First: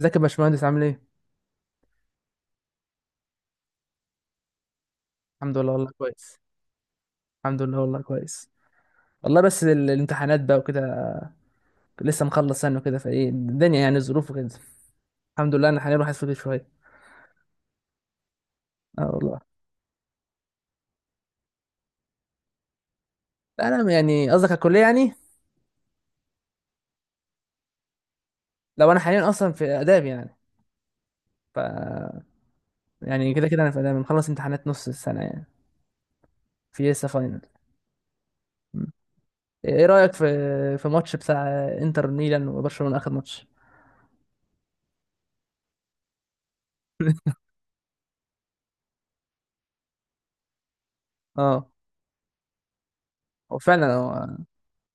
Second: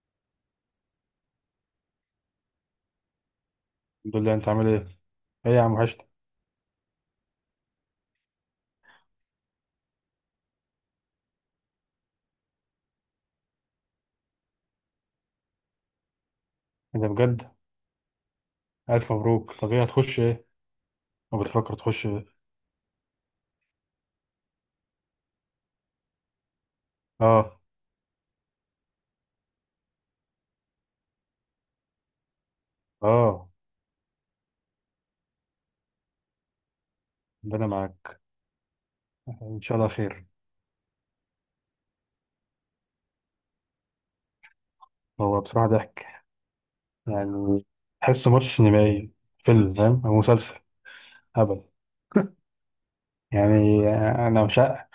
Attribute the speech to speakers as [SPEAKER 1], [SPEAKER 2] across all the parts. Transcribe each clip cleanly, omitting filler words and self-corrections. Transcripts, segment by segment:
[SPEAKER 1] ازيك يا باشمهندس عامل ايه؟
[SPEAKER 2] الحمد لله. انت عامل ايه؟ ايه
[SPEAKER 1] الحمد
[SPEAKER 2] يا
[SPEAKER 1] لله
[SPEAKER 2] عم
[SPEAKER 1] والله
[SPEAKER 2] وحشتك.
[SPEAKER 1] كويس. الحمد لله والله كويس. والله بس الامتحانات بقى وكده. لسه مخلص سنة وكده فايه الدنيا، يعني الظروف وكده. الحمد لله، انا حاليا راح اسافر شوية.
[SPEAKER 2] ايه ده بجد؟
[SPEAKER 1] اه
[SPEAKER 2] الف
[SPEAKER 1] والله.
[SPEAKER 2] مبروك، طب ايه هتخش ايه؟ ما بتفكر تخش ايه؟
[SPEAKER 1] انا يعني قصدك على الكلية يعني.
[SPEAKER 2] اه.
[SPEAKER 1] لو انا حاليا اصلا في آداب يعني. ف يعني كده
[SPEAKER 2] اه
[SPEAKER 1] كده انا في آداب، مخلص امتحانات نص السنة يعني. في لسه فاينل.
[SPEAKER 2] ده انا معاك.
[SPEAKER 1] م.
[SPEAKER 2] ان شاء
[SPEAKER 1] ايه
[SPEAKER 2] الله
[SPEAKER 1] رأيك
[SPEAKER 2] خير.
[SPEAKER 1] في في ماتش بتاع انتر ميلان وبرشلونة، اخر ماتش؟
[SPEAKER 2] هو بصراحة ضحك، يعني تحسه ماتش سينمائي، فيلم فاهم او مسلسل هبل
[SPEAKER 1] اه هو فعلا
[SPEAKER 2] يعني.
[SPEAKER 1] هو.
[SPEAKER 2] انا مش ع-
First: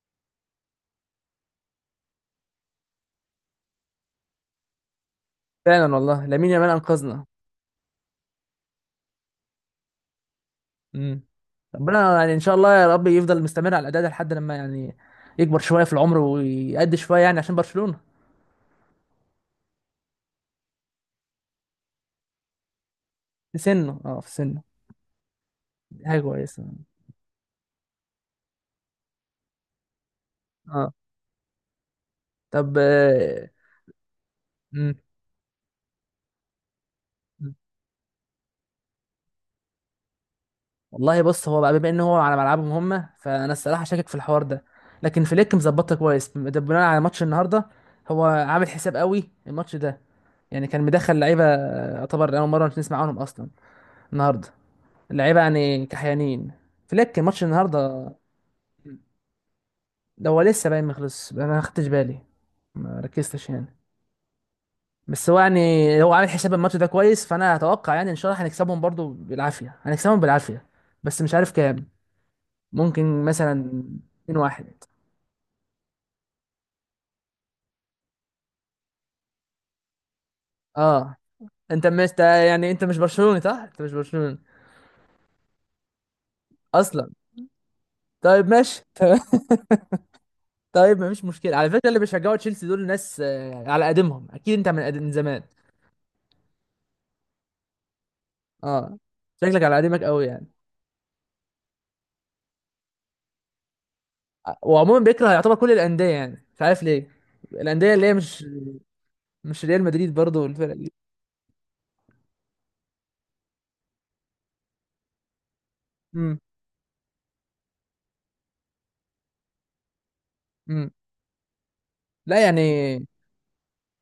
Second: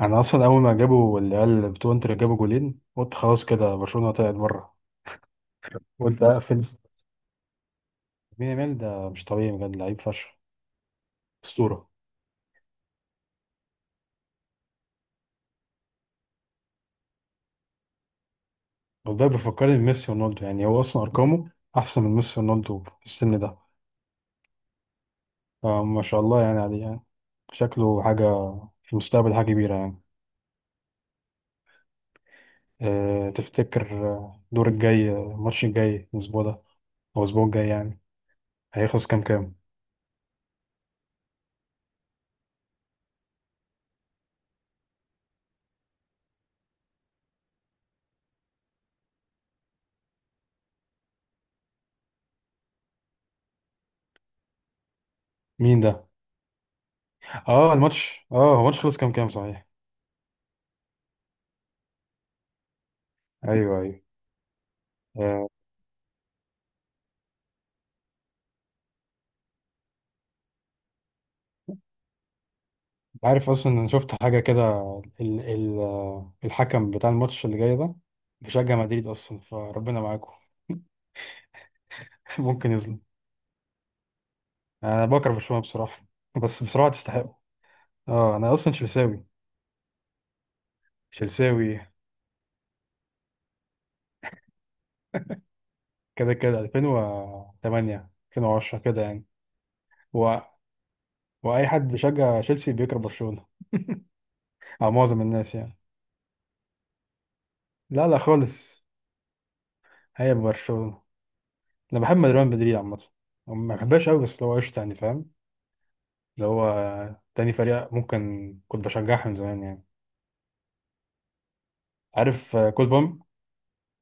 [SPEAKER 2] انا اصلا اول ما جابوا العيال بتوع انتر جابوا جولين قلت خلاص كده برشلونة طلعت بره.
[SPEAKER 1] فعلا
[SPEAKER 2] قلت
[SPEAKER 1] والله لامين
[SPEAKER 2] اقفل.
[SPEAKER 1] يامال انقذنا.
[SPEAKER 2] مين يامال ده؟ مش طبيعي بجد، لعيب فشخ،
[SPEAKER 1] امم
[SPEAKER 2] اسطورة.
[SPEAKER 1] ربنا يعني ان شاء الله يا رب يفضل مستمر على الاداء ده لحد لما يعني يكبر شويه في العمر ويأدي شويه يعني عشان برشلونه.
[SPEAKER 2] والله بيفكرني بميسي ورونالدو، يعني هو اصلا ارقامه احسن من ميسي ورونالدو في السن ده،
[SPEAKER 1] في سنه، في سنه.
[SPEAKER 2] فما
[SPEAKER 1] دي حاجه
[SPEAKER 2] شاء الله يعني
[SPEAKER 1] كويسه.
[SPEAKER 2] عليه يعني. شكله حاجه في المستقبل حاجه كبيره يعني.
[SPEAKER 1] اه طب
[SPEAKER 2] أه تفتكر آه، الدور
[SPEAKER 1] امم
[SPEAKER 2] الجاي آه، الماتش الجاي الاسبوع ده او الاسبوع الجاي يعني هيخلص كام كام؟
[SPEAKER 1] والله بص، هو بقى بما ان هو على ملعبهم هم، فانا الصراحه شاكك في الحوار ده. لكن فليك مظبطها كويس، ده بناء على ماتش النهارده. هو عامل حساب قوي الماتش ده. يعني كان مدخل لعيبه يعتبر اول مره نسمع عنهم اصلا النهارده. اللعيبه
[SPEAKER 2] مين
[SPEAKER 1] يعني
[SPEAKER 2] ده؟
[SPEAKER 1] كحيانين. فليك ماتش
[SPEAKER 2] اه
[SPEAKER 1] النهارده.
[SPEAKER 2] الماتش، اه هو الماتش خلص كام كام صحيح؟
[SPEAKER 1] ده هو لسه باين، ما خلص، انا ما خدتش بالي، ما ركزتش يعني.
[SPEAKER 2] ايوه ايوه.
[SPEAKER 1] بس هو
[SPEAKER 2] آه،
[SPEAKER 1] يعني هو عامل حساب الماتش ده كويس، فانا اتوقع يعني ان شاء الله هنكسبهم برضو بالعافيه، هنكسبهم بالعافيه. بس مش عارف كام. ممكن
[SPEAKER 2] عارف اصلا
[SPEAKER 1] مثلا
[SPEAKER 2] انا شفت
[SPEAKER 1] 2
[SPEAKER 2] حاجه كده.
[SPEAKER 1] واحد.
[SPEAKER 2] ال آه، الحكم بتاع الماتش اللي جاي ده بيشجع مدريد اصلا، فربنا معاكم.
[SPEAKER 1] اه، انت يعني
[SPEAKER 2] ممكن يظلم.
[SPEAKER 1] انت مش برشلوني
[SPEAKER 2] انا بكره برشلونه بصراحه، بس بصراحه
[SPEAKER 1] اصلا؟
[SPEAKER 2] تستحقه. اه
[SPEAKER 1] طيب،
[SPEAKER 2] انا اصلا
[SPEAKER 1] ماشي تمام.
[SPEAKER 2] تشيلساوي،
[SPEAKER 1] طيب مفيش مشكله على فكره.
[SPEAKER 2] تشيلساوي
[SPEAKER 1] اللي بيشجعوا تشيلسي دول ناس على قديمهم، اكيد انت من قديم، من زمان.
[SPEAKER 2] كده كده، 2008 2010
[SPEAKER 1] اه،
[SPEAKER 2] كده يعني.
[SPEAKER 1] شكلك على قديمك قوي
[SPEAKER 2] و...
[SPEAKER 1] يعني.
[SPEAKER 2] واي حد بيشجع تشيلسي بيكره برشلونه، او
[SPEAKER 1] وعموما
[SPEAKER 2] معظم
[SPEAKER 1] بيكره يعتبر
[SPEAKER 2] الناس
[SPEAKER 1] كل
[SPEAKER 2] يعني.
[SPEAKER 1] الانديه يعني، مش عارف ليه. الانديه اللي
[SPEAKER 2] لا
[SPEAKER 1] هي
[SPEAKER 2] لا
[SPEAKER 1] مش،
[SPEAKER 2] خالص.
[SPEAKER 1] مش ريال مدريد،
[SPEAKER 2] هي
[SPEAKER 1] برضه الفرق دي.
[SPEAKER 2] برشلونه، انا بحب ريال مدريد عامه، ما بحبهاش قوي، بس اللي هو قشطه يعني فاهم،
[SPEAKER 1] امم.
[SPEAKER 2] اللي هو تاني فريق ممكن كنت بشجعها من زمان يعني.
[SPEAKER 1] امم. لا
[SPEAKER 2] عارف آه، كول
[SPEAKER 1] يعني،
[SPEAKER 2] بوم.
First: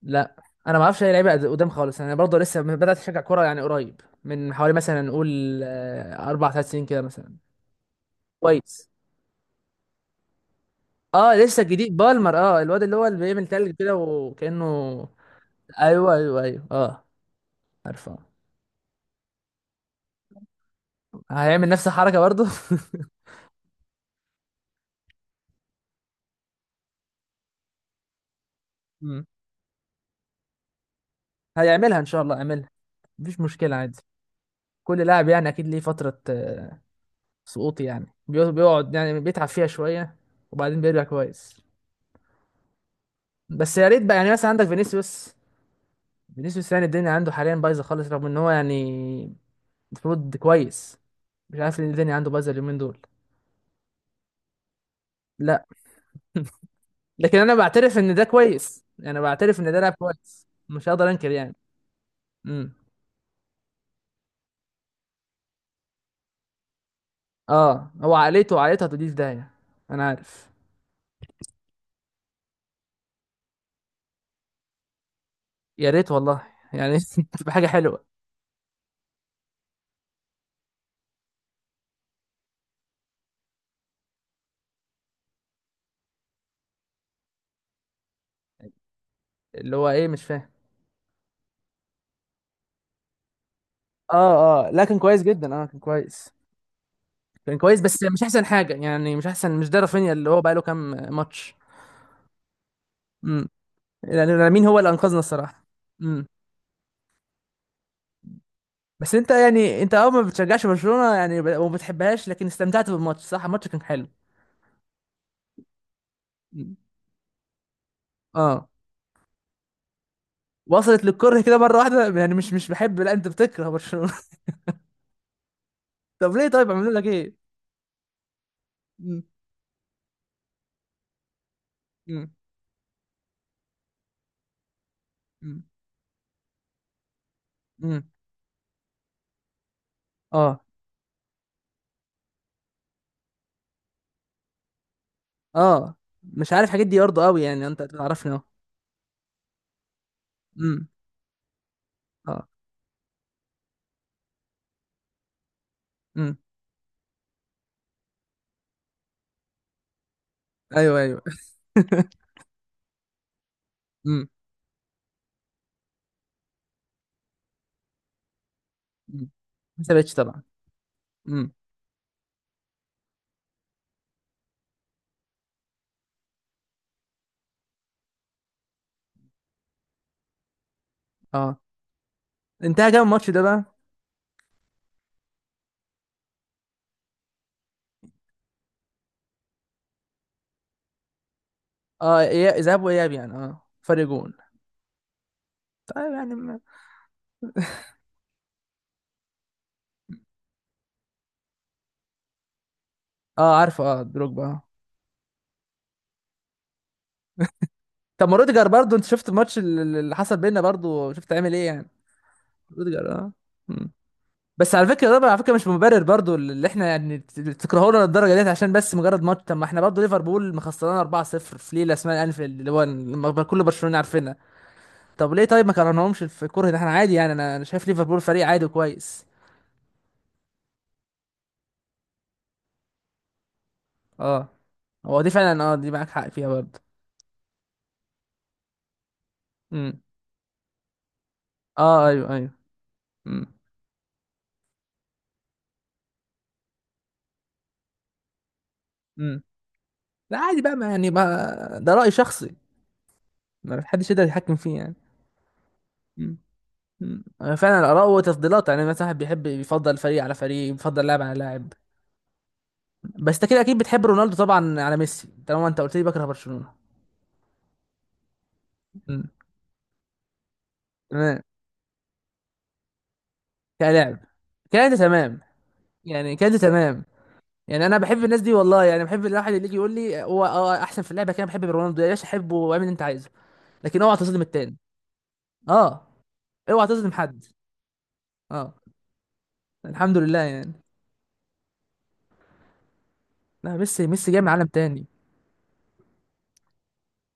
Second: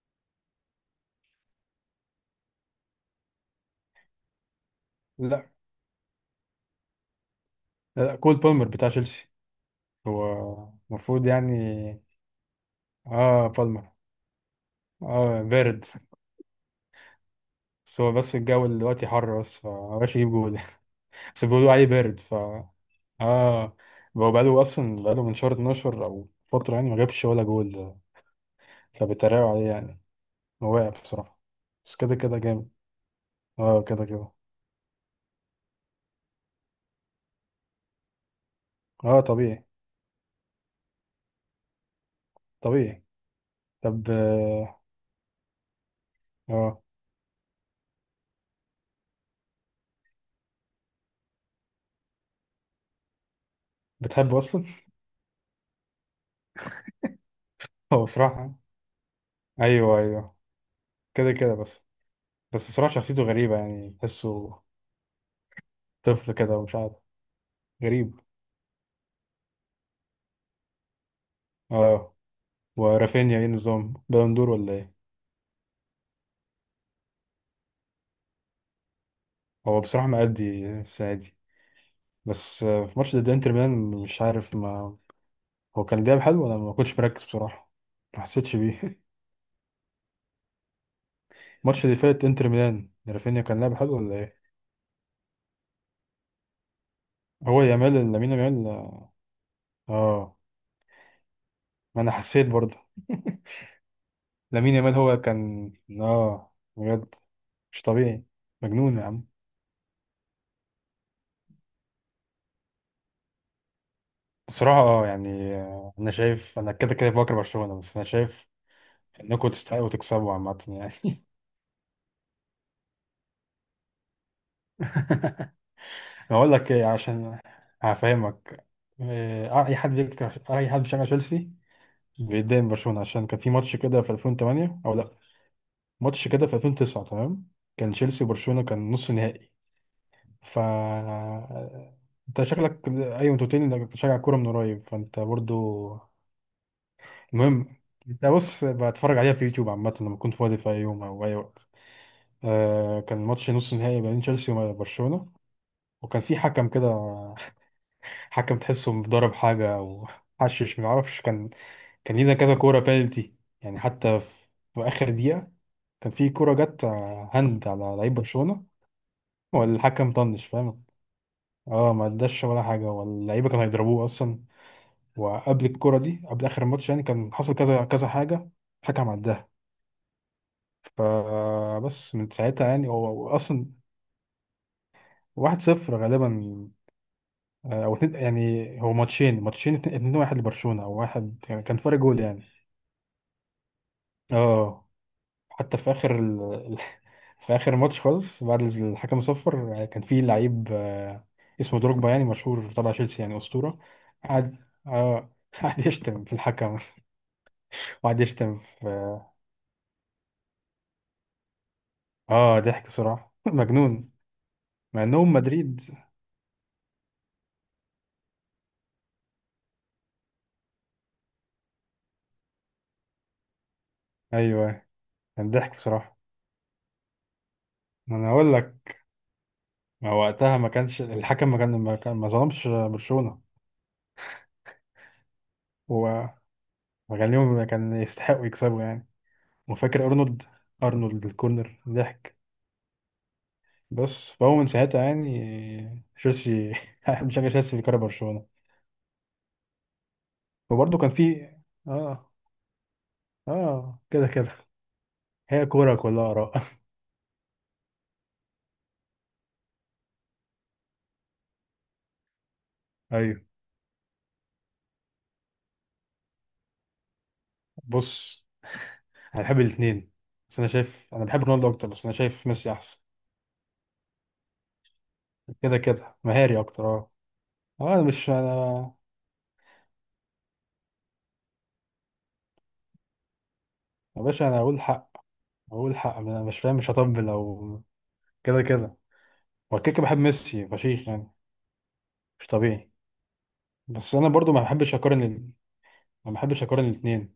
[SPEAKER 1] لا، انا ما اعرفش اي لعيبه قدام خالص، انا برضه لسه بدات اشجع كوره يعني قريب، من حوالي مثلا
[SPEAKER 2] لا
[SPEAKER 1] نقول اربع، ثلاث سنين كده مثلا.
[SPEAKER 2] لا، كول بالمر بتاع
[SPEAKER 1] كويس.
[SPEAKER 2] تشيلسي. هو المفروض
[SPEAKER 1] اه
[SPEAKER 2] يعني.
[SPEAKER 1] لسه جديد بالمر، اه الواد اللي هو اللي بيعمل
[SPEAKER 2] اه
[SPEAKER 1] تلج
[SPEAKER 2] بالمر،
[SPEAKER 1] كده وكانه.
[SPEAKER 2] اه بارد.
[SPEAKER 1] ايوه ايوه ايوه اه،
[SPEAKER 2] بس هو
[SPEAKER 1] عارفه.
[SPEAKER 2] بس الجو دلوقتي حر، بس فمبقاش يجيب جول. بس
[SPEAKER 1] هيعمل
[SPEAKER 2] بيقولوا عليه
[SPEAKER 1] نفس الحركه
[SPEAKER 2] بارد ف.
[SPEAKER 1] برضه.
[SPEAKER 2] اه هو بقاله أصلا، بقاله من شهر 12 أو فترة يعني ما جابش ولا جول،
[SPEAKER 1] مم.
[SPEAKER 2] فبيتريقوا عليه يعني. هو واقع بصراحة، بس
[SPEAKER 1] هيعملها ان
[SPEAKER 2] كده
[SPEAKER 1] شاء الله،
[SPEAKER 2] كده
[SPEAKER 1] يعملها.
[SPEAKER 2] جامد.
[SPEAKER 1] مفيش مشكله،
[SPEAKER 2] اه
[SPEAKER 1] عادي.
[SPEAKER 2] كده كده.
[SPEAKER 1] كل لاعب يعني اكيد ليه فتره سقوط، يعني بيقعد يعني
[SPEAKER 2] اه
[SPEAKER 1] بيتعب
[SPEAKER 2] طبيعي.
[SPEAKER 1] فيها شويه، وبعدين بيرجع كويس.
[SPEAKER 2] طبيعي.
[SPEAKER 1] بس يا ريت
[SPEAKER 2] طب
[SPEAKER 1] بقى يعني، مثلا عندك
[SPEAKER 2] اه
[SPEAKER 1] فينيسيوس. فينيسيوس
[SPEAKER 2] آه،
[SPEAKER 1] يعني الدنيا عنده حاليا بايظه خالص، رغم ان هو يعني المفروض كويس. مش عارف ليه الدنيا عنده بايظه اليومين دول.
[SPEAKER 2] بتحبه أصلا؟
[SPEAKER 1] لا، لكن انا بعترف
[SPEAKER 2] هو
[SPEAKER 1] ان ده
[SPEAKER 2] بصراحة،
[SPEAKER 1] كويس، يعني بعترف ان ده لاعب
[SPEAKER 2] أيوه أيوه
[SPEAKER 1] كويس، مش هقدر انكر
[SPEAKER 2] كده كده
[SPEAKER 1] يعني.
[SPEAKER 2] بس. بس
[SPEAKER 1] امم.
[SPEAKER 2] بصراحة شخصيته غريبة، يعني تحسه طفل كده ومش عارف.
[SPEAKER 1] اه هو
[SPEAKER 2] غريب.
[SPEAKER 1] عقليته، عقليته هتوديه في داهيه. انا عارف.
[SPEAKER 2] اه ورافينيا ايه نظام، بالون دور ولا ايه؟
[SPEAKER 1] يا ريت والله، يعني تبقى حاجه حلوه.
[SPEAKER 2] هو بصراحة مأدي السنة دي، بس آه، في ماتش ضد انتر ميلان مش عارف ما، هو كان لعب حلو ولا ما كنتش مركز بصراحة، ما حسيتش بيه.
[SPEAKER 1] اللي هو ايه، مش فاهم.
[SPEAKER 2] الماتش اللي فات انتر ميلان، رافينيا كان لعب حلو ولا
[SPEAKER 1] اه
[SPEAKER 2] ايه؟
[SPEAKER 1] اه، لا كان كويس جدا، اه كان كويس. كان
[SPEAKER 2] هو
[SPEAKER 1] كويس بس
[SPEAKER 2] يامال،
[SPEAKER 1] مش
[SPEAKER 2] لامين
[SPEAKER 1] احسن
[SPEAKER 2] يامال
[SPEAKER 1] حاجه
[SPEAKER 2] اه.
[SPEAKER 1] يعني، مش احسن، مش ده رافينيا اللي
[SPEAKER 2] آه،
[SPEAKER 1] هو بقاله كام ماتش.
[SPEAKER 2] ما انا حسيت برضه.
[SPEAKER 1] يعني مين
[SPEAKER 2] لامين
[SPEAKER 1] هو اللي
[SPEAKER 2] يامال
[SPEAKER 1] انقذنا
[SPEAKER 2] هو
[SPEAKER 1] الصراحه؟
[SPEAKER 2] كان،
[SPEAKER 1] امم.
[SPEAKER 2] اه بجد مش طبيعي، مجنون يا
[SPEAKER 1] بس
[SPEAKER 2] عم.
[SPEAKER 1] انت يعني انت، اه، ما بتشجعش برشلونه يعني، وما بتحبهاش، لكن استمتعت بالماتش، صح؟ الماتش كان حلو.
[SPEAKER 2] بصراحة اه يعني آه، انا شايف انا
[SPEAKER 1] مم.
[SPEAKER 2] كده كده بكره برشلونة، بس انا شايف
[SPEAKER 1] اه.
[SPEAKER 2] انكم تستحقوا تكسبوا عامة
[SPEAKER 1] وصلت
[SPEAKER 2] يعني.
[SPEAKER 1] للكره كده مره واحده يعني، مش، مش بحب، لا انت بتكره برشلونه. طب ليه؟
[SPEAKER 2] هقول
[SPEAKER 1] طيب
[SPEAKER 2] لك إيه،
[SPEAKER 1] عملوا لك ايه؟
[SPEAKER 2] عشان هفهمك.
[SPEAKER 1] مم.
[SPEAKER 2] إيه، آه، اي حد بيكره، اي حد بيشجع تشيلسي
[SPEAKER 1] مم.
[SPEAKER 2] بيتضايق من برشلونه، عشان كان في ماتش كده في 2008 او لا،
[SPEAKER 1] مم.
[SPEAKER 2] ماتش كده في 2009 تمام، كان
[SPEAKER 1] مم.
[SPEAKER 2] تشيلسي وبرشلونه كان نص نهائي. ف
[SPEAKER 1] اه.
[SPEAKER 2] انت شكلك ايوه، انت قلت لي انك بتشجع كوره من قريب، فانت برضو.
[SPEAKER 1] اه، مش عارف الحاجات دي برضه قوي يعني،
[SPEAKER 2] المهم،
[SPEAKER 1] انت
[SPEAKER 2] انت
[SPEAKER 1] تعرفني اهو.
[SPEAKER 2] بص، بتفرج عليها في يوتيوب عامه لما كنت فاضي في اي
[SPEAKER 1] امم.
[SPEAKER 2] يوم او اي وقت.
[SPEAKER 1] اه.
[SPEAKER 2] آه كان ماتش نص نهائي بين تشيلسي وبرشلونه، وكان
[SPEAKER 1] امم.
[SPEAKER 2] في حكم كده، حكم تحسه مضارب حاجة أو حشش
[SPEAKER 1] ايوه ايوه.
[SPEAKER 2] معرفش كان. كان لينا كذا كورة بينالتي، يعني حتى
[SPEAKER 1] امم.
[SPEAKER 2] في، في آخر دقيقة كان في كورة جت آه، هاند على لعيب برشلونة،
[SPEAKER 1] امم. ما
[SPEAKER 2] والحكم
[SPEAKER 1] سابتش طبعا.
[SPEAKER 2] طنش فاهم.
[SPEAKER 1] امم.
[SPEAKER 2] اه ما اداش ولا حاجة، واللعيبة كانوا هيضربوه أصلا. وقبل الكورة دي، قبل آخر الماتش يعني، كان حصل كذا كذا حاجة الحكم عداها،
[SPEAKER 1] اه.
[SPEAKER 2] فبس من ساعتها يعني.
[SPEAKER 1] انتهى كام
[SPEAKER 2] هو
[SPEAKER 1] الماتش ده بقى؟
[SPEAKER 2] أصلا واحد صفر غالبا، آه، أو اتنين يعني، هو ماتشين، ماتشين اتنين اتنين، واحد لبرشلونة أو واحد، يعني كان فرق جول
[SPEAKER 1] اه،
[SPEAKER 2] يعني.
[SPEAKER 1] اياب، ذهاب واياب يعني، اه فرق جون.
[SPEAKER 2] اه حتى في
[SPEAKER 1] طيب
[SPEAKER 2] اخر
[SPEAKER 1] يعني
[SPEAKER 2] في اخر ماتش خالص بعد الحكم صفر، كان في لعيب آه، اسمه دروجبا يعني مشهور تبع تشيلسي يعني
[SPEAKER 1] اه،
[SPEAKER 2] اسطوره.
[SPEAKER 1] عارفه، اه دروجبا
[SPEAKER 2] قعد،
[SPEAKER 1] اه.
[SPEAKER 2] اه قعد يشتم في الحكم، وقعد
[SPEAKER 1] طب ما
[SPEAKER 2] يشتم
[SPEAKER 1] روديجر
[SPEAKER 2] في.
[SPEAKER 1] برضو، انت شفت الماتش اللي اللي حصل بينا برضو؟ شفت عامل ايه يعني؟
[SPEAKER 2] اه ضحك
[SPEAKER 1] روديجر اه.
[SPEAKER 2] بصراحه،
[SPEAKER 1] مم.
[SPEAKER 2] مجنون.
[SPEAKER 1] بس على
[SPEAKER 2] مع
[SPEAKER 1] فكره ده،
[SPEAKER 2] انهم
[SPEAKER 1] على فكره مش
[SPEAKER 2] مدريد.
[SPEAKER 1] مبرر برضو اللي احنا يعني تكرهونا للدرجه ديت عشان بس مجرد ماتش. طب ما احنا برضو ليفربول مخسرانا 4-0 في ليله اسمها انفيلد، اللي هو لما كل برشلونه عارفينها.
[SPEAKER 2] ايوه.
[SPEAKER 1] طب ليه؟
[SPEAKER 2] كان
[SPEAKER 1] طيب، ما
[SPEAKER 2] ضحك بصراحه.
[SPEAKER 1] كرهناهمش في الكره ده، احنا عادي يعني. انا، انا شايف
[SPEAKER 2] ما
[SPEAKER 1] ليفربول
[SPEAKER 2] انا
[SPEAKER 1] فريق
[SPEAKER 2] اقول
[SPEAKER 1] عادي
[SPEAKER 2] لك،
[SPEAKER 1] وكويس.
[SPEAKER 2] ما وقتها ما كانش الحكم، ما كان ما, كان ما ظلمش برشلونه.
[SPEAKER 1] اه هو دي فعلا، اه دي معاك حق
[SPEAKER 2] هو
[SPEAKER 1] فيها برضو.
[SPEAKER 2] ما كان ليهم، كان يستحقوا يكسبوا يعني.
[SPEAKER 1] امم.
[SPEAKER 2] وفاكر ارنولد، ارنولد الكورنر
[SPEAKER 1] اه. ايوه
[SPEAKER 2] ضحك.
[SPEAKER 1] ايوه.
[SPEAKER 2] بص فهو من ساعتها يعني تشيلسي، بشجع تشيلسي بيكره برشلونة.
[SPEAKER 1] امم. لا عادي بقى، ما
[SPEAKER 2] وبرضه
[SPEAKER 1] يعني،
[SPEAKER 2] كان في
[SPEAKER 1] ما ده رأي
[SPEAKER 2] اه،
[SPEAKER 1] شخصي، ما
[SPEAKER 2] اه
[SPEAKER 1] حدش يقدر
[SPEAKER 2] كده كده.
[SPEAKER 1] يتحكم فيه يعني.
[SPEAKER 2] هي كورة كلها
[SPEAKER 1] مم.
[SPEAKER 2] آراء.
[SPEAKER 1] مم. فعلا، الآراء وتفضيلات يعني، مثلا واحد بيحب، يفضل فريق على فريق، يفضل لاعب على لاعب. بس
[SPEAKER 2] ايوه
[SPEAKER 1] انت كده اكيد بتحب رونالدو طبعا على ميسي، طالما انت قلت لي بكره برشلونة.
[SPEAKER 2] بص،
[SPEAKER 1] مم.
[SPEAKER 2] انا بحب الاثنين، بس انا شايف انا
[SPEAKER 1] تمام.
[SPEAKER 2] بحب رونالدو اكتر، بس انا شايف ميسي احسن.
[SPEAKER 1] كلاعب، كده انت تمام.
[SPEAKER 2] كده كده
[SPEAKER 1] يعني كده انت
[SPEAKER 2] مهاري اكتر
[SPEAKER 1] تمام.
[SPEAKER 2] اه.
[SPEAKER 1] يعني
[SPEAKER 2] اه
[SPEAKER 1] انا
[SPEAKER 2] انا
[SPEAKER 1] بحب
[SPEAKER 2] مش
[SPEAKER 1] الناس دي والله،
[SPEAKER 2] انا،
[SPEAKER 1] يعني بحب الواحد اللي يجي يقول لي هو اه احسن في اللعبه. كده بحب رونالدو، يا باشا حبه واعمل اللي انت عايزه، لكن اوعى
[SPEAKER 2] يا
[SPEAKER 1] تظلم
[SPEAKER 2] باشا انا
[SPEAKER 1] التاني.
[SPEAKER 2] اقول حق، اقول
[SPEAKER 1] اه.
[SPEAKER 2] حق، انا مش فاهم
[SPEAKER 1] اوعى
[SPEAKER 2] مش
[SPEAKER 1] تظلم
[SPEAKER 2] هطبل
[SPEAKER 1] حد.
[SPEAKER 2] او كده
[SPEAKER 1] اه.
[SPEAKER 2] كده. هو كده كده بحب
[SPEAKER 1] الحمد لله
[SPEAKER 2] ميسي
[SPEAKER 1] يعني.
[SPEAKER 2] فشيخ يعني، مش طبيعي.
[SPEAKER 1] لا، ميسي،
[SPEAKER 2] بس انا
[SPEAKER 1] ميسي جاي من
[SPEAKER 2] برضو ما
[SPEAKER 1] عالم
[SPEAKER 2] بحبش
[SPEAKER 1] تاني.
[SPEAKER 2] اقارن الاثنين.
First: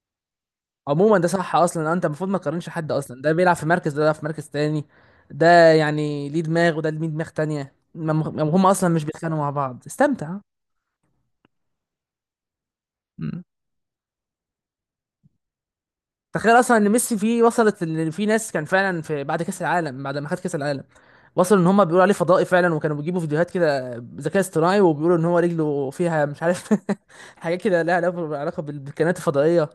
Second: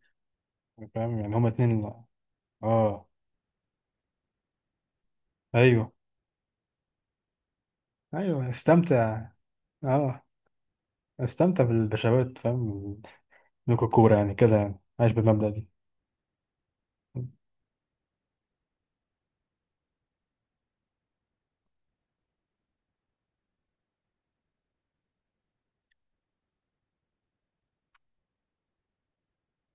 [SPEAKER 1] عموما
[SPEAKER 2] فاهم
[SPEAKER 1] ده
[SPEAKER 2] يعني هما
[SPEAKER 1] صح اصلا،
[SPEAKER 2] الاثنين
[SPEAKER 1] انت المفروض ما تقارنش حد
[SPEAKER 2] اه.
[SPEAKER 1] اصلا، ده بيلعب في مركز، ده بيلعب في مركز تاني. ده
[SPEAKER 2] ايوه.
[SPEAKER 1] يعني ليه دماغ، وده ليه دماغ تانية،
[SPEAKER 2] ايوه
[SPEAKER 1] هم اصلا مش
[SPEAKER 2] استمتع.
[SPEAKER 1] بيتخانقوا مع بعض،
[SPEAKER 2] اه
[SPEAKER 1] استمتع.
[SPEAKER 2] استمتع بالبشاوات فاهم،
[SPEAKER 1] مم.
[SPEAKER 2] الكوكورة يعني كده يعني، عايش بالمبدأ دي.
[SPEAKER 1] تخيل اصلا ان ميسي فيه، وصلت ان في ناس كان فعلا، في بعد كاس العالم بعد ما خد كاس العالم وصلوا ان هم بيقولوا عليه فضائي فعلا، وكانوا بيجيبوا فيديوهات كده ذكاء اصطناعي، وبيقولوا ان هو رجله فيها مش عارف حاجات كده لها علاقه، علاقة بالكائنات الفضائيه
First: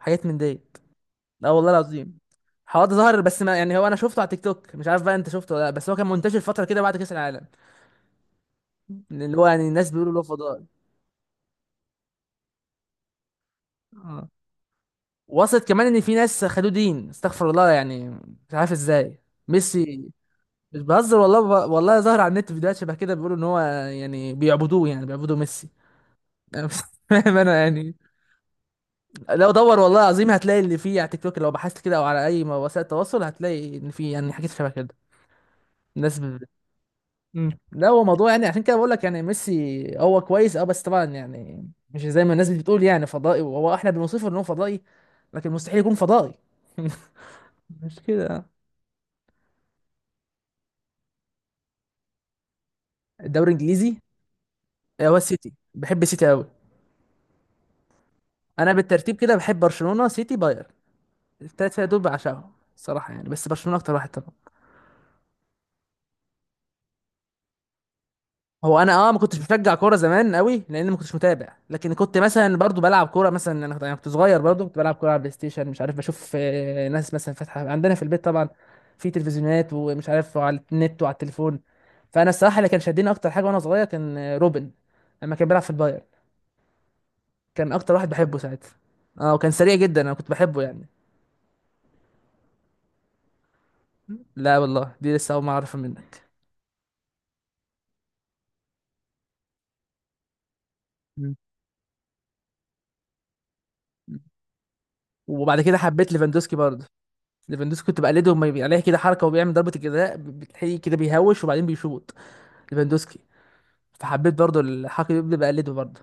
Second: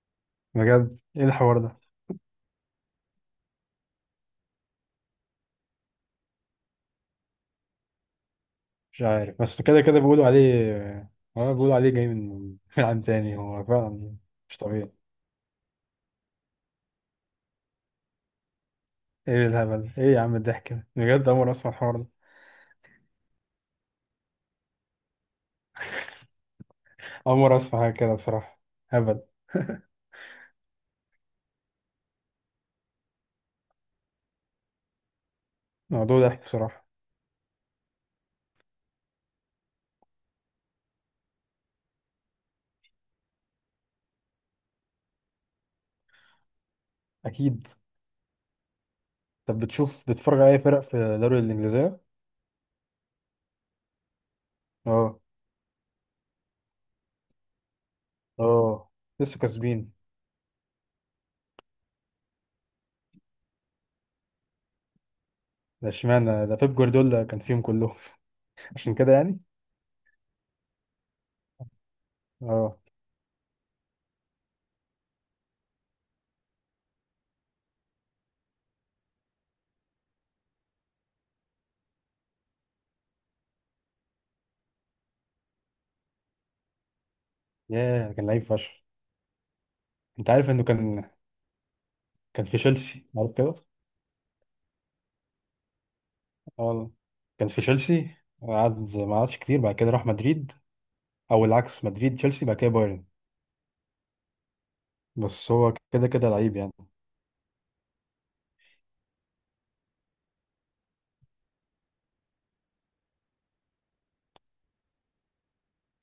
[SPEAKER 1] وحاجات من ديت.
[SPEAKER 2] بجد ايه
[SPEAKER 1] لا
[SPEAKER 2] الحوار
[SPEAKER 1] والله
[SPEAKER 2] ده؟
[SPEAKER 1] العظيم. حواد ظهر بس، ما يعني هو انا شفته على تيك توك، مش عارف بقى انت شفته ولا لا، بس هو كان منتشر فتره كده بعد كاس العالم.
[SPEAKER 2] مش
[SPEAKER 1] اللي
[SPEAKER 2] عارف،
[SPEAKER 1] هو
[SPEAKER 2] بس
[SPEAKER 1] يعني
[SPEAKER 2] كده
[SPEAKER 1] الناس
[SPEAKER 2] كده
[SPEAKER 1] بيقولوا له
[SPEAKER 2] بيقولوا عليه.
[SPEAKER 1] فضائي.
[SPEAKER 2] اه بيقولوا عليه جاي من من عالم تاني. هو فعلا
[SPEAKER 1] اه،
[SPEAKER 2] مش طبيعي.
[SPEAKER 1] وصلت كمان ان في ناس خدوه دين، استغفر الله يعني، مش عارف ازاي.
[SPEAKER 2] ايه الهبل،
[SPEAKER 1] ميسي.
[SPEAKER 2] ايه يا عم الضحك
[SPEAKER 1] مش
[SPEAKER 2] ده
[SPEAKER 1] بهزر
[SPEAKER 2] بجد، اول
[SPEAKER 1] والله.
[SPEAKER 2] مرة اسمع الحوار
[SPEAKER 1] والله
[SPEAKER 2] ده.
[SPEAKER 1] ظهر على النت فيديوهات شبه كده، بيقولوا ان هو يعني بيعبدوه، يعني بيعبدوا ميسي. أنا مش فاهم
[SPEAKER 2] اول مرة
[SPEAKER 1] انا
[SPEAKER 2] اسمع حاجة
[SPEAKER 1] يعني.
[SPEAKER 2] كده بصراحة. هبل.
[SPEAKER 1] لو دور والله العظيم هتلاقي اللي فيه على تيك توك، لو بحثت كده او على اي وسائل تواصل هتلاقي ان في يعني حاجات شبه كده. الناس.
[SPEAKER 2] موضوع ضحك بصراحة.
[SPEAKER 1] مم. لا هو موضوع يعني، عشان كده بقول لك يعني ميسي هو كويس اه، بس طبعا يعني مش زي ما الناس بتقول يعني فضائي، وهو احنا بنوصفه ان هو فضائي، لكن مستحيل يكون فضائي.
[SPEAKER 2] اكيد.
[SPEAKER 1] مش كده؟
[SPEAKER 2] طب بتشوف، بتتفرج على اي فرق في الدوري الانجليزية؟
[SPEAKER 1] الدوري الانجليزي هو
[SPEAKER 2] اه.
[SPEAKER 1] السيتي، بحب السيتي قوي. انا
[SPEAKER 2] اه.
[SPEAKER 1] بالترتيب كده
[SPEAKER 2] لسه
[SPEAKER 1] بحب
[SPEAKER 2] كاسبين.
[SPEAKER 1] برشلونة، سيتي، بايرن. الثلاث فرق دول بعشقهم الصراحة يعني، بس برشلونة اكتر واحد طبعا.
[SPEAKER 2] ده اشمعنى ده، بيب جوارديولا كان فيهم كلهم.
[SPEAKER 1] هو انا
[SPEAKER 2] عشان
[SPEAKER 1] اه
[SPEAKER 2] كده
[SPEAKER 1] ما كنتش
[SPEAKER 2] يعني.
[SPEAKER 1] بشجع كوره زمان قوي، لان ما كنتش متابع، لكن كنت مثلا
[SPEAKER 2] اه.
[SPEAKER 1] برضو بلعب كوره مثلا. انا كنت، أنا كنت صغير برضو كنت بلعب كوره على بلاي ستيشن، مش عارف، بشوف ناس مثلا فاتحه عندنا في البيت طبعا في تلفزيونات، ومش عارف على النت وعلى التليفون. فانا الصراحه اللي كان شدني اكتر حاجه وانا صغير كان روبن لما كان بيلعب في البايرن، كان اكتر واحد
[SPEAKER 2] ياه كان
[SPEAKER 1] بحبه
[SPEAKER 2] لعيب
[SPEAKER 1] ساعتها.
[SPEAKER 2] فشخ.
[SPEAKER 1] اه وكان سريع جدا، انا كنت
[SPEAKER 2] انت عارف
[SPEAKER 1] بحبه
[SPEAKER 2] انه
[SPEAKER 1] يعني.
[SPEAKER 2] كان، كان في تشيلسي عارف كده؟
[SPEAKER 1] لا والله، دي لسه اول ما اعرفها منك.
[SPEAKER 2] اه والله. كان في تشيلسي، قعد ما قعدش كتير، بعد كده راح مدريد،
[SPEAKER 1] مم.
[SPEAKER 2] او العكس مدريد تشيلسي بعد كده بايرن. بس
[SPEAKER 1] وبعد
[SPEAKER 2] هو
[SPEAKER 1] كده
[SPEAKER 2] كده
[SPEAKER 1] حبيت
[SPEAKER 2] كده
[SPEAKER 1] ليفاندوسكي
[SPEAKER 2] لعيب يعني.
[SPEAKER 1] برضو. ليفاندوسكي كنت بقلده، لما يبقى عليه كده حركه وبيعمل ضربه الجزاء، بتلاقيه كده بيهوش وبعدين بيشوط. ليفاندوسكي. فحبيت برضو الحركه دي، بقى بقلده برضو.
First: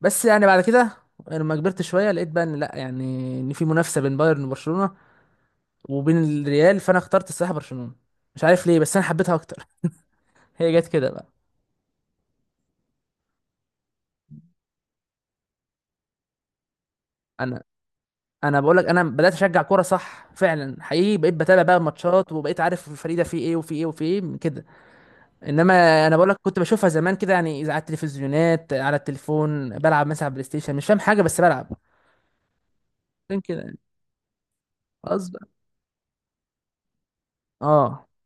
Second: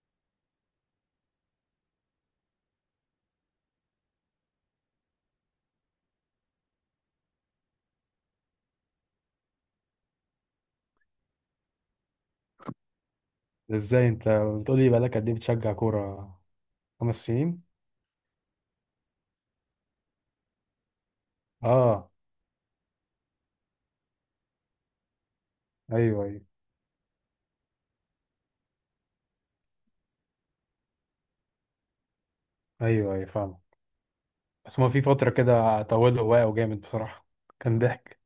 [SPEAKER 1] بس يعني بعد كده، يعني لما كبرت شويه لقيت بقى ان لا يعني، ان في منافسه بين بايرن وبرشلونه وبين الريال، فانا اخترت الصراحه برشلونه. مش عارف ليه بس انا حبيتها اكتر. هي جت كده بقى.
[SPEAKER 2] ازاي انت بتقولي بقالك قد ايه بتشجع كورة، خمس
[SPEAKER 1] انا،
[SPEAKER 2] سنين؟
[SPEAKER 1] انا بقول لك انا بدات اشجع كوره صح فعلا حقيقي، بقيت بتابع بقى
[SPEAKER 2] اه
[SPEAKER 1] ماتشات، وبقيت عارف الفريق ده فيه ايه وفيه ايه وفيه ايه من كده. انما انا
[SPEAKER 2] ايوه
[SPEAKER 1] بقول لك
[SPEAKER 2] ايوه.
[SPEAKER 1] كنت بشوفها زمان كده يعني، اذا على التلفزيونات، على التليفون، بلعب مثلا على البلاي ستيشن، مش فاهم حاجه بس بلعب.
[SPEAKER 2] ايوه ايوه
[SPEAKER 1] عشان كده
[SPEAKER 2] فاهم.
[SPEAKER 1] يعني
[SPEAKER 2] بس هو في فترة
[SPEAKER 1] غصب.
[SPEAKER 2] كده طوله واقع جامد بصراحة، كان
[SPEAKER 1] اه،
[SPEAKER 2] ضحك.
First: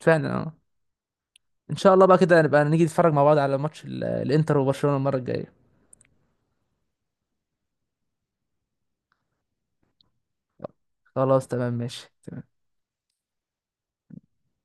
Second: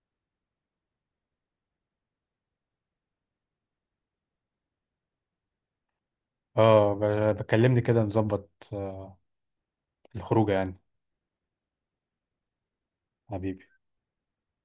[SPEAKER 1] فعلا اه. ان شاء الله بقى كده نبقى نيجي نتفرج مع بعض على ماتش الانتر وبرشلونه المره الجايه.
[SPEAKER 2] اه بكلمني كده نظبط آه، الخروجه يعني.
[SPEAKER 1] خلاص، تمام، ماشي تمام.
[SPEAKER 2] حبيبي.